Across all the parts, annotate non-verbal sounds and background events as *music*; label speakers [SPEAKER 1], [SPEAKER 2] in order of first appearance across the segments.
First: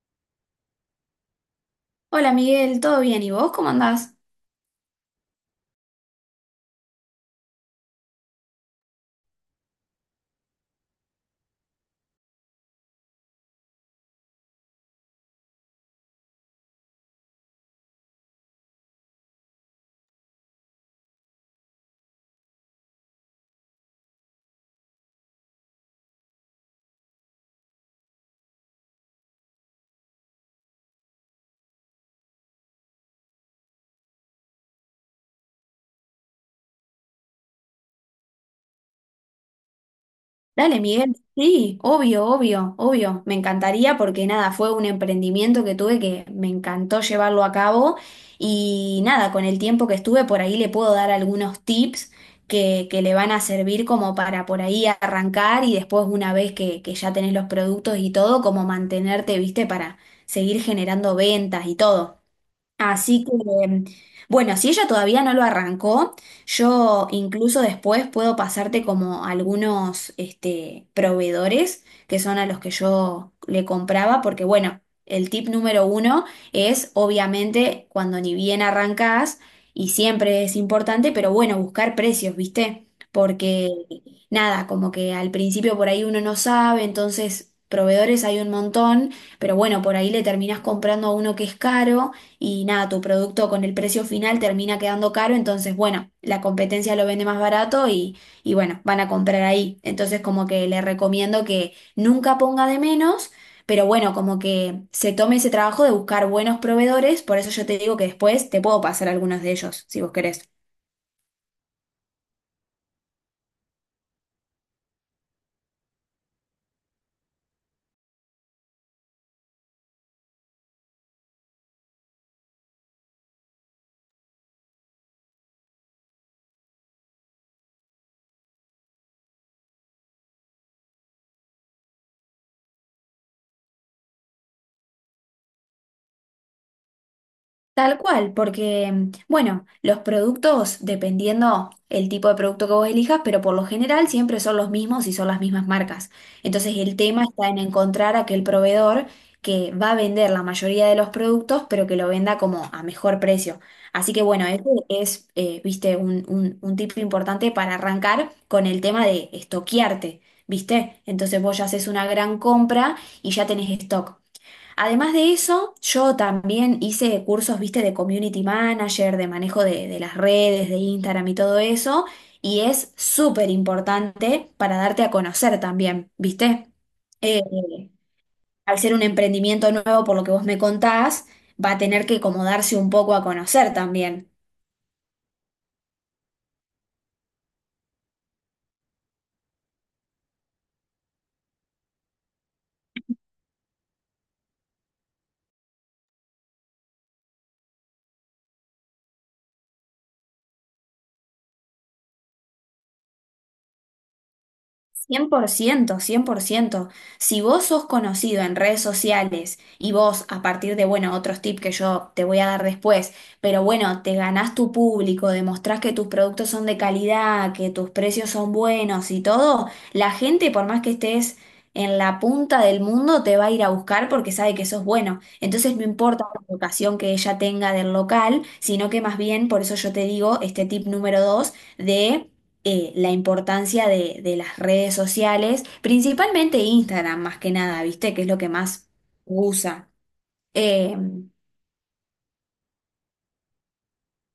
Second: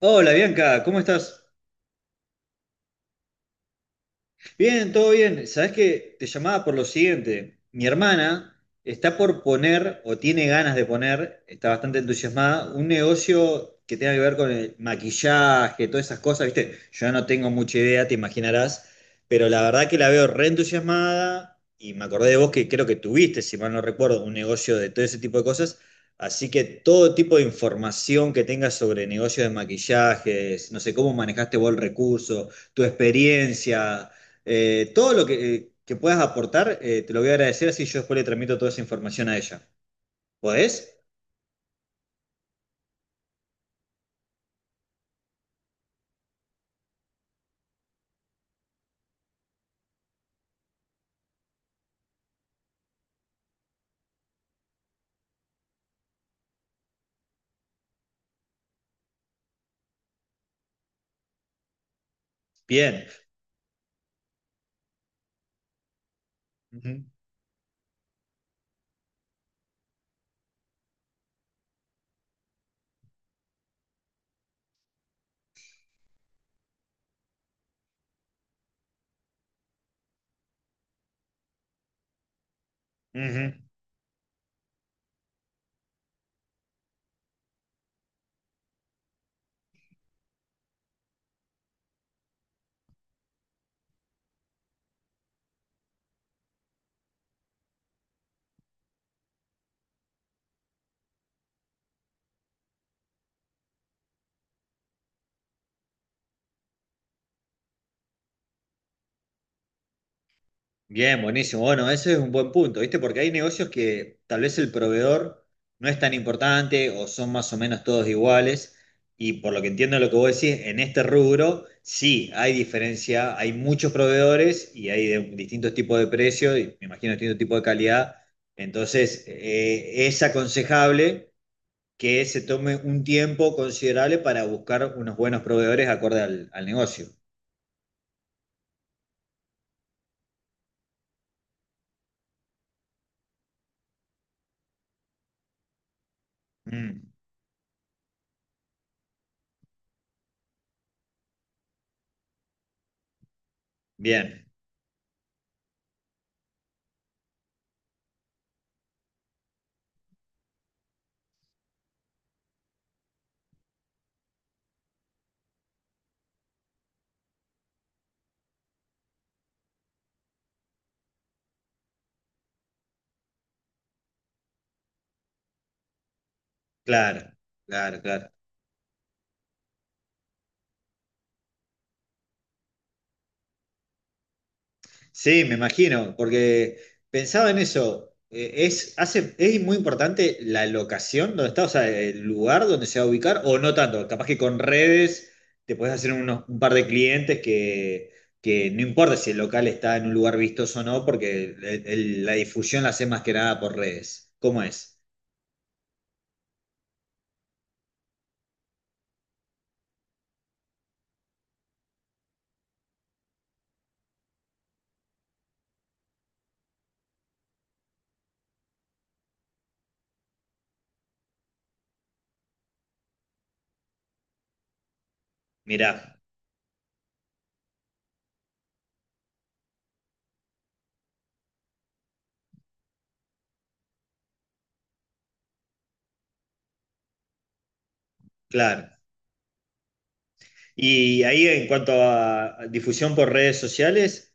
[SPEAKER 1] Hola Bianca, ¿cómo estás?
[SPEAKER 2] Hola Miguel, ¿todo bien? ¿Y vos cómo andás?
[SPEAKER 1] Bien, todo bien. Sabes que te llamaba por lo siguiente. Mi hermana está por poner, o tiene ganas de poner, está bastante entusiasmada, un negocio que tenga que ver con el maquillaje, todas esas cosas, ¿viste? Yo no tengo mucha idea, te imaginarás, pero la verdad que la veo re entusiasmada y me acordé de vos que creo que tuviste, si mal no recuerdo, un negocio de todo ese tipo de cosas. Así que todo tipo de información que tengas sobre negocios de maquillajes, no sé cómo manejaste vos el recurso, tu experiencia todo lo que puedas aportar, te lo voy a agradecer, así yo después le transmito toda esa información a ella.
[SPEAKER 2] Dale,
[SPEAKER 1] ¿Podés?
[SPEAKER 2] Miguel. Sí, obvio, obvio, obvio. Me encantaría porque nada, fue un emprendimiento que tuve que me encantó llevarlo a cabo y nada, con el tiempo que estuve por ahí le puedo dar algunos tips que le van a servir como para por ahí arrancar y después una vez que ya tenés los productos y todo, como mantenerte, viste, para seguir generando ventas y todo.
[SPEAKER 1] Bien.
[SPEAKER 2] Así que, em, bueno, si ella todavía no lo arrancó,
[SPEAKER 1] Ujú,
[SPEAKER 2] yo incluso después puedo pasarte como algunos este, proveedores que son a los que yo le compraba, porque bueno, el tip número uno es obviamente cuando ni bien arrancás, y siempre es importante, pero bueno, buscar precios, ¿viste?
[SPEAKER 1] ujú.
[SPEAKER 2] Porque nada, como que al principio por ahí uno no sabe, entonces proveedores hay un montón, pero bueno, por ahí le terminás comprando a uno que es caro y nada, tu producto con el precio final termina quedando caro, entonces bueno, la competencia lo vende más barato y bueno, van a comprar ahí. Entonces como que le recomiendo que nunca ponga de menos, pero bueno, como que se tome ese trabajo de buscar buenos proveedores, por eso yo te digo que después te puedo pasar algunos de ellos, si vos querés.
[SPEAKER 1] Bien, buenísimo. Bueno, ese es un buen punto, ¿viste? Porque hay negocios que tal vez el proveedor no es tan importante o son más o menos todos iguales. Y por lo que entiendo lo que vos decís, en este rubro sí hay diferencia, hay muchos proveedores y hay de distintos tipos de precios y me imagino distintos tipos de calidad. Entonces, es aconsejable que se tome un tiempo considerable para buscar unos buenos proveedores acorde al negocio.
[SPEAKER 2] Tal cual, porque, bueno, los productos, dependiendo el tipo de producto que vos elijas, pero por lo general siempre son los mismos y son las mismas marcas. Entonces el
[SPEAKER 1] Mm,
[SPEAKER 2] tema está en encontrar aquel proveedor que va a vender la mayoría de los productos, pero que lo venda como a mejor precio. Así que bueno,
[SPEAKER 1] bien,
[SPEAKER 2] ese es, viste, un tip importante para arrancar con el tema de estoquearte, ¿viste? Entonces vos ya haces una gran compra y ya tenés stock. Además de eso, yo también hice cursos, viste, de community manager, de manejo de las redes, de Instagram y todo eso, y es súper importante para darte a conocer también, viste.
[SPEAKER 1] claro,
[SPEAKER 2] Eh,
[SPEAKER 1] claro, claro.
[SPEAKER 2] Al ser un emprendimiento nuevo, por lo que vos me contás, va a tener que como darse un poco a conocer también.
[SPEAKER 1] Sí, me imagino, porque pensaba en eso. ¿Es, hace, es muy importante la locación donde está, o sea, el lugar donde se va a ubicar, o no tanto? Capaz que con redes te puedes hacer unos, un par de clientes que no importa si el local está en un lugar vistoso o no, porque el- la difusión la hace más que nada por redes. ¿Cómo es?
[SPEAKER 2] 100%, 100%. Si vos sos conocido en redes sociales y vos, a partir de, bueno, otros tips que yo te voy a dar después, pero bueno, te ganás tu público, demostrás que tus productos son de calidad, que tus precios son buenos y todo, la gente, por más que estés en la punta del mundo, te va a ir a buscar porque sabe que sos bueno. Entonces no
[SPEAKER 1] Mirá,
[SPEAKER 2] importa la vocación que ella tenga del local, sino que más bien, por eso yo te digo, este tip número dos, de la importancia de las redes sociales, principalmente Instagram más que nada, ¿viste? Que es lo que
[SPEAKER 1] claro.
[SPEAKER 2] más usa.
[SPEAKER 1] Y
[SPEAKER 2] Em,
[SPEAKER 1] ahí en cuanto a difusión por redes sociales,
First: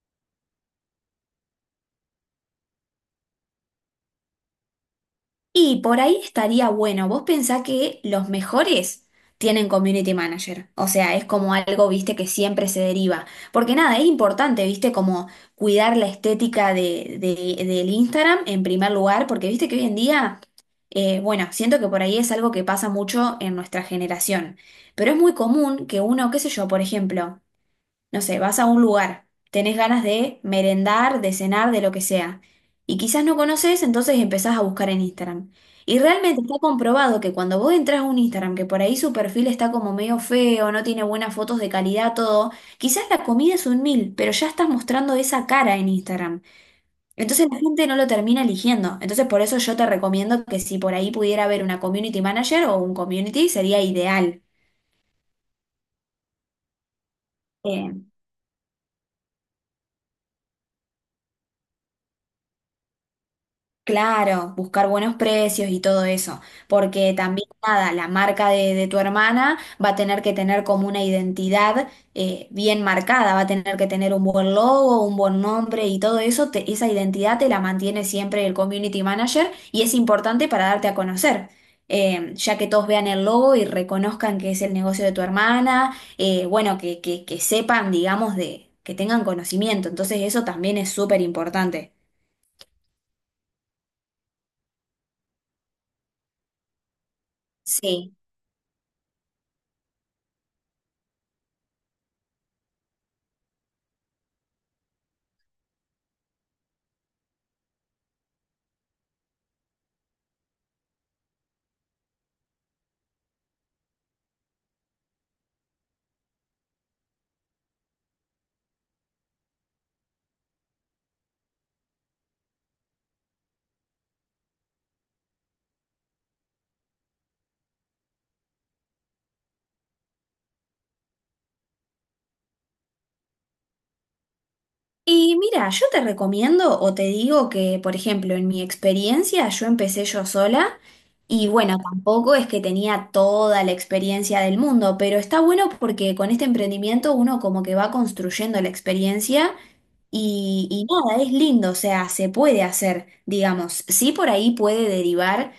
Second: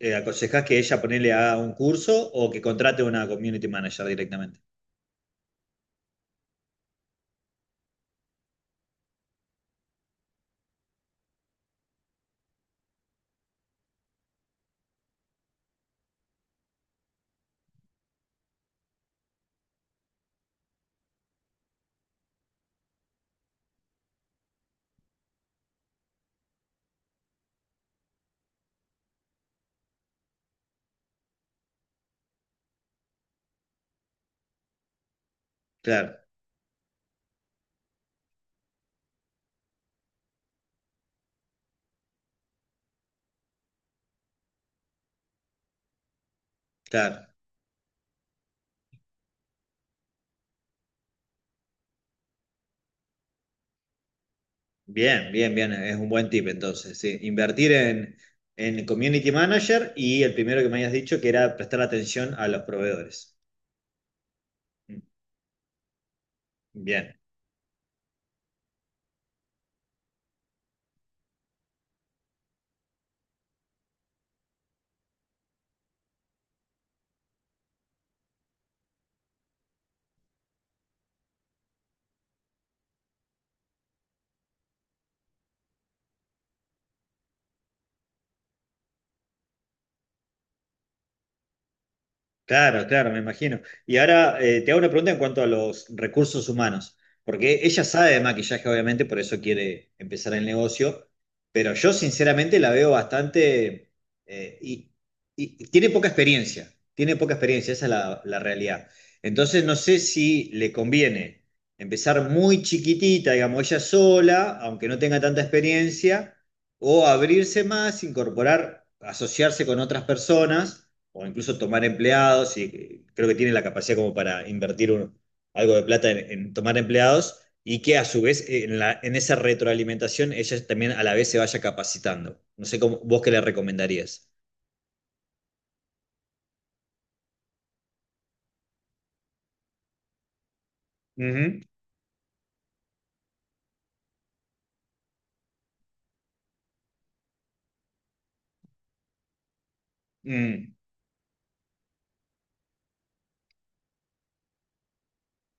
[SPEAKER 1] ¿aconsejás que ella ponele a un curso o que contrate una community manager directamente?
[SPEAKER 2] Y por ahí estaría bueno. Vos pensás que los mejores tienen community manager. O sea, es como algo, viste, que siempre se deriva. Porque nada, es importante, viste, como cuidar la estética de- del Instagram en primer lugar. Porque viste que hoy en día, bueno, siento que por ahí es algo que pasa mucho en nuestra generación. Pero es muy común que uno, qué sé yo, por ejemplo. No sé, vas a un lugar, tenés ganas de merendar, de cenar, de lo que sea. Y quizás no conoces, entonces empezás a buscar en Instagram. Y
[SPEAKER 1] Claro,
[SPEAKER 2] realmente está comprobado que cuando vos entras a un Instagram, que por ahí su perfil está como medio feo, no tiene buenas fotos de calidad, todo, quizás la comida es un mil, pero ya estás mostrando esa cara en Instagram.
[SPEAKER 1] claro.
[SPEAKER 2] Entonces la gente no lo termina eligiendo. Entonces por eso yo te recomiendo que si por ahí pudiera haber una community manager o un community, sería ideal.
[SPEAKER 1] Bien, bien, bien. Es un buen tip entonces. Sí. Invertir
[SPEAKER 2] Eh,
[SPEAKER 1] en community manager y el primero que me habías dicho que era prestar atención a los proveedores.
[SPEAKER 2] Claro, buscar
[SPEAKER 1] Mm,
[SPEAKER 2] buenos precios y todo eso,
[SPEAKER 1] bien.
[SPEAKER 2] porque también nada, la marca de tu hermana va a tener que tener como una identidad bien marcada, va a tener que tener un buen logo, un buen nombre y todo eso, te- esa identidad te la mantiene siempre el community manager y es importante para darte a conocer, ya que todos vean el logo y reconozcan que es el negocio de tu hermana, bueno, que sepan, digamos, de, que tengan conocimiento, entonces eso también es súper importante.
[SPEAKER 1] Claro, claro, me imagino. Y ahora te hago una pregunta en cuanto a los recursos humanos, porque ella sabe
[SPEAKER 2] Sí.
[SPEAKER 1] de maquillaje, obviamente, por eso quiere empezar el negocio, pero yo sinceramente la veo bastante... eh, y, y tiene poca experiencia, esa es la realidad. Entonces no sé si le conviene empezar muy chiquitita, digamos, ella sola, aunque no tenga tanta experiencia, o abrirse más, incorporar, asociarse con otras personas o incluso tomar empleados, y creo que tiene la capacidad como para invertir un, algo de plata tomar empleados, y que a su vez esa retroalimentación ella también a la vez se vaya capacitando. No sé cómo, vos qué le recomendarías.
[SPEAKER 2] Y mira, yo te recomiendo o te digo que, por ejemplo, en mi experiencia yo empecé yo sola
[SPEAKER 1] Uh
[SPEAKER 2] y
[SPEAKER 1] -huh.
[SPEAKER 2] bueno, tampoco es que tenía toda la experiencia del mundo, pero está bueno porque con este emprendimiento uno como que va construyendo la experiencia
[SPEAKER 1] Mm.
[SPEAKER 2] y nada, es lindo, o sea, se puede hacer, digamos, sí por ahí puede derivar,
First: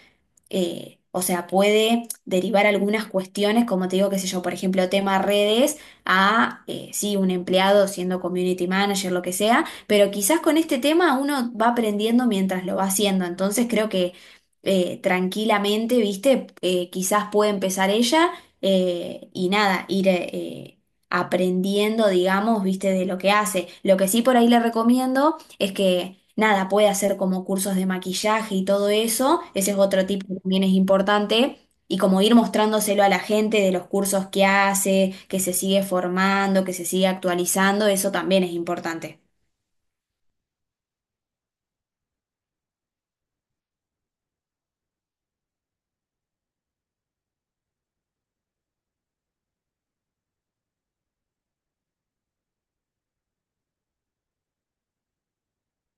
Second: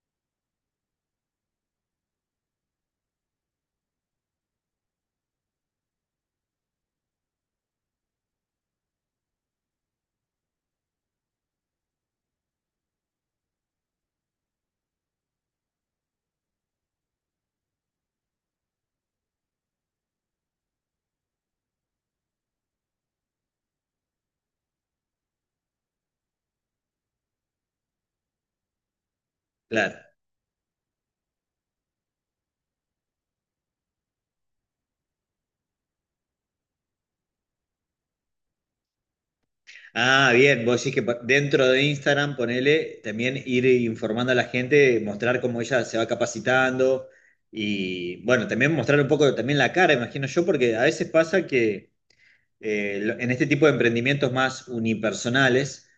[SPEAKER 2] o sea, puede derivar algunas cuestiones, como te digo, qué sé yo, por ejemplo, tema redes, a, sí, un empleado siendo community manager, lo que sea, pero quizás con este tema uno va aprendiendo mientras lo va haciendo, entonces creo que tranquilamente, viste. Quizás puede empezar ella y nada, ir... aprendiendo, digamos, viste, de lo que hace. Lo que sí por ahí le recomiendo es que, nada, puede hacer como cursos de maquillaje y todo eso. Ese es
[SPEAKER 1] Claro.
[SPEAKER 2] otro tip que también es importante. Y como ir mostrándoselo a la gente de los cursos que hace, que se sigue formando, que se sigue actualizando, eso también es importante.
[SPEAKER 1] Ah, bien, vos decís que pa- dentro de Instagram, ponele, también ir informando a la gente, mostrar cómo ella se va capacitando y, bueno, también mostrar un poco también la cara, imagino yo, porque a veces pasa que en este tipo de emprendimientos más unipersonales,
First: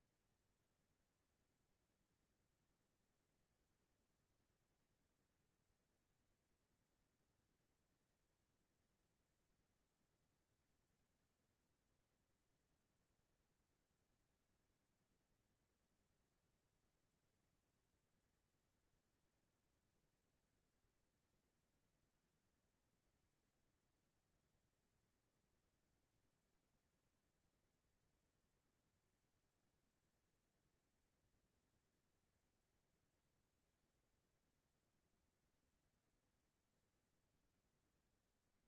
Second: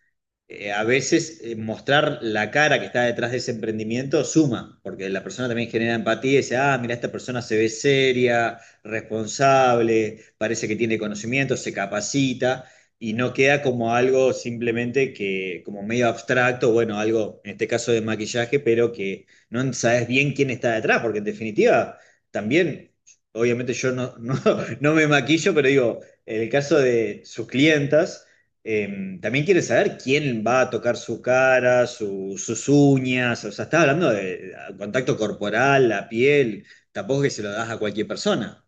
[SPEAKER 1] a veces mostrar la cara que está detrás de ese emprendimiento suma, porque la persona también genera empatía y dice, ah, mira, esta persona se ve seria, responsable, parece que tiene conocimiento, se capacita, y no queda como algo simplemente que, como medio abstracto, bueno, algo, en este caso de maquillaje, pero que no sabes bien quién está detrás, porque en definitiva, también... Obviamente yo no, no, *laughs* no me maquillo, pero digo, en el caso de sus clientas, eh, también quiere saber quién va a tocar su cara, sus uñas, o sea, estás hablando de contacto corporal, la piel, tampoco es que se lo das a cualquier persona.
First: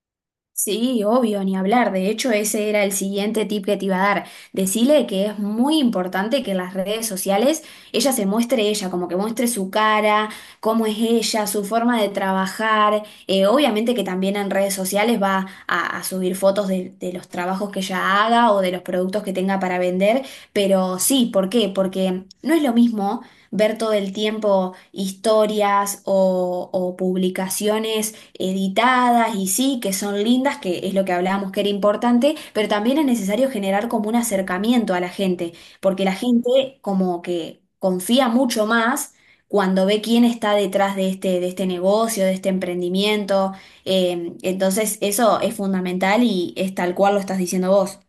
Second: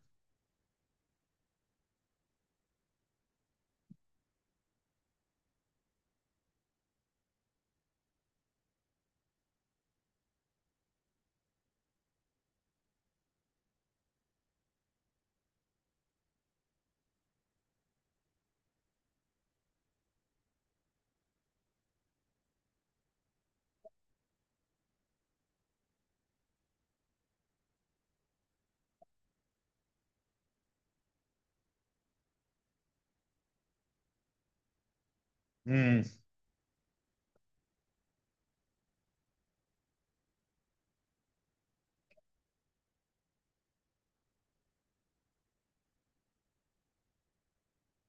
[SPEAKER 2] Sí, obvio, ni hablar. De hecho, ese era el siguiente tip que te iba a dar. Decile que es muy importante que en las redes sociales ella se muestre ella, como que muestre su cara, cómo es ella, su forma de trabajar. Obviamente que también en redes sociales va a subir fotos de los trabajos que ella haga o de los productos que tenga para vender, pero sí, ¿por qué? Porque no es lo mismo ver todo el tiempo historias o publicaciones editadas y sí, que son lindas, que es lo que hablábamos que era importante, pero también es necesario generar como un acercamiento a la gente,
[SPEAKER 1] Mm,
[SPEAKER 2] porque la gente como que confía mucho más cuando ve quién está detrás de este negocio, de este emprendimiento. Entonces eso es fundamental y es tal cual lo estás diciendo vos.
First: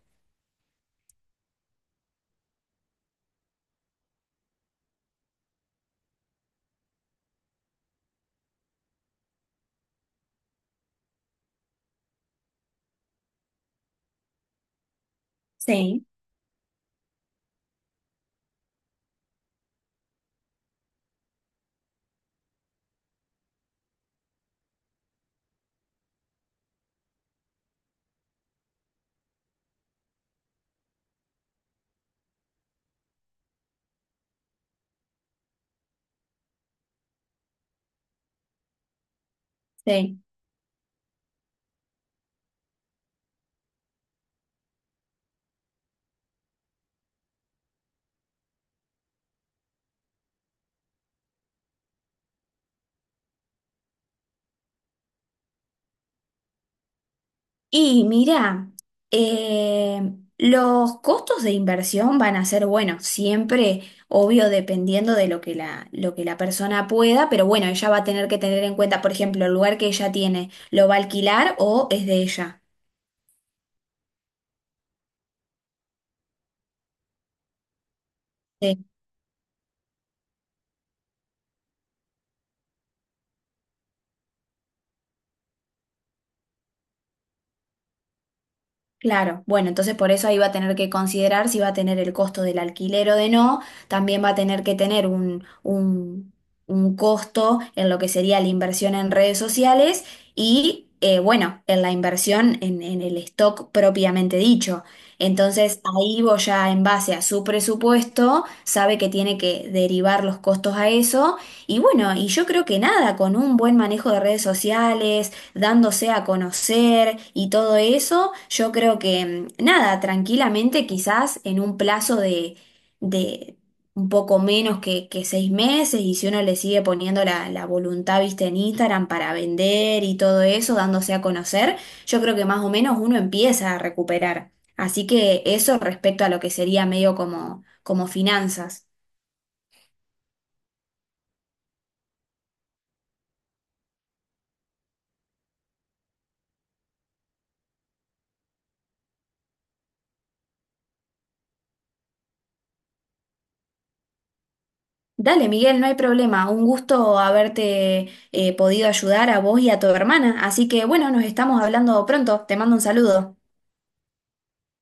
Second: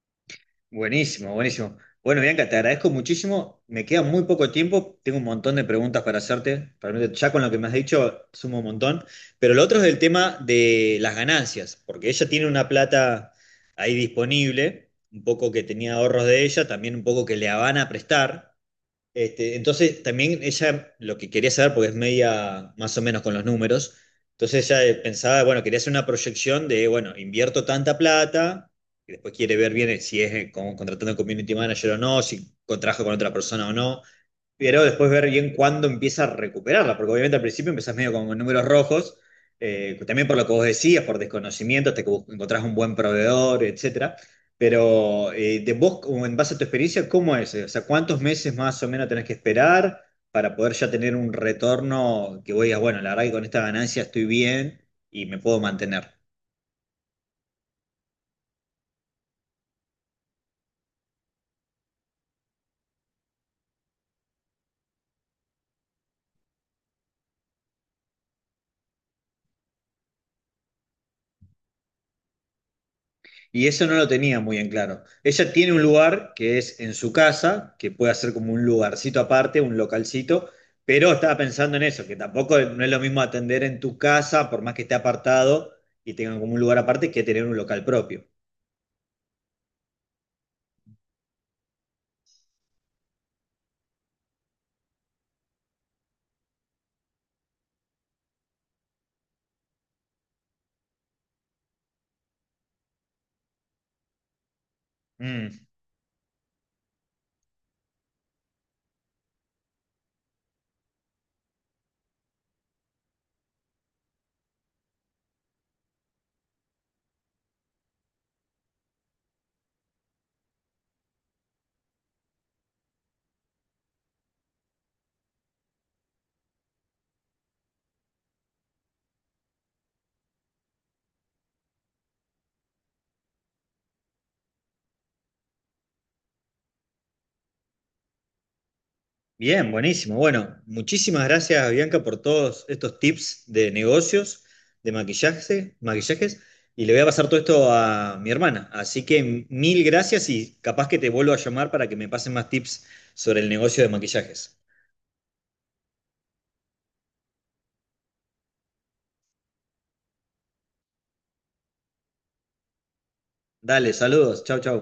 [SPEAKER 1] buenísimo, buenísimo. Bueno, Bianca, te agradezco muchísimo. Me queda muy poco tiempo. Tengo un montón de preguntas para hacerte. Realmente ya con lo que me has dicho sumo un montón. Pero lo otro es el tema de las ganancias, porque ella tiene una plata ahí disponible, un poco que tenía
[SPEAKER 2] Sí,
[SPEAKER 1] ahorros de ella, también un poco que le van a prestar. Este, entonces, también ella lo que quería saber, porque es media más o menos con los números, entonces ella pensaba, bueno, quería hacer una proyección de, bueno, invierto tanta plata, y después quiere ver bien si es como contratando un community manager o no, si contrajo con otra persona o no, pero después ver bien cuándo empieza a recuperarla, porque obviamente al principio empezás medio con números rojos,
[SPEAKER 2] sí.
[SPEAKER 1] también por lo que vos decías, por desconocimiento, hasta que vos encontrás un buen proveedor, etcétera. Pero de vos, como en base a tu experiencia, ¿cómo es? O sea, ¿cuántos meses más o menos tenés que esperar para poder ya tener un retorno que vos digas, bueno, la verdad que con esta ganancia estoy bien y me puedo mantener?
[SPEAKER 2] Y mira, eh, los costos de inversión van a ser, bueno, siempre, obvio, dependiendo de lo que la persona pueda, pero bueno, ella va a tener que tener en cuenta, por ejemplo, el lugar que ella tiene, ¿lo va a alquilar o es de ella?
[SPEAKER 1] Y eso no lo tenía muy en claro. Ella tiene un lugar que es en su casa, que puede ser como un
[SPEAKER 2] Sí.
[SPEAKER 1] lugarcito aparte, un localcito, pero estaba pensando en eso, que tampoco no es lo mismo atender en tu casa, por más que esté apartado y tengan como un lugar aparte, que tener un local propio.
[SPEAKER 2] Claro, bueno, entonces por eso ahí va a tener que considerar si va a tener el costo del alquiler o de no, también va a tener que tener un costo en lo que sería la inversión en redes sociales y, bueno, en la inversión en el stock propiamente dicho.
[SPEAKER 1] Mm.
[SPEAKER 2] Entonces ahí vos ya en base a su presupuesto sabe que tiene que derivar los costos a eso y bueno, y yo creo que nada, con un buen manejo de redes sociales dándose a conocer y todo eso, yo creo que nada, tranquilamente quizás en un plazo de un poco menos que 6 meses y si uno le sigue poniendo la, la voluntad, viste, en Instagram para vender y todo eso, dándose a conocer, yo creo que más o menos uno empieza a recuperar. Así que eso respecto a lo que sería medio como, como finanzas.
[SPEAKER 1] Bien, buenísimo. Bueno, muchísimas gracias, Bianca, por todos estos tips de negocios, de maquillaje, maquillajes. Y le voy a pasar todo esto a mi hermana. Así que mil gracias y capaz que te vuelvo a llamar para que me pasen más tips sobre el negocio de maquillajes.
[SPEAKER 2] Dale, Miguel, no hay problema. Un gusto haberte podido ayudar a vos y a tu hermana. Así que bueno, nos estamos hablando pronto. Te mando un saludo.
[SPEAKER 1] Dale, saludos. Chau, chau.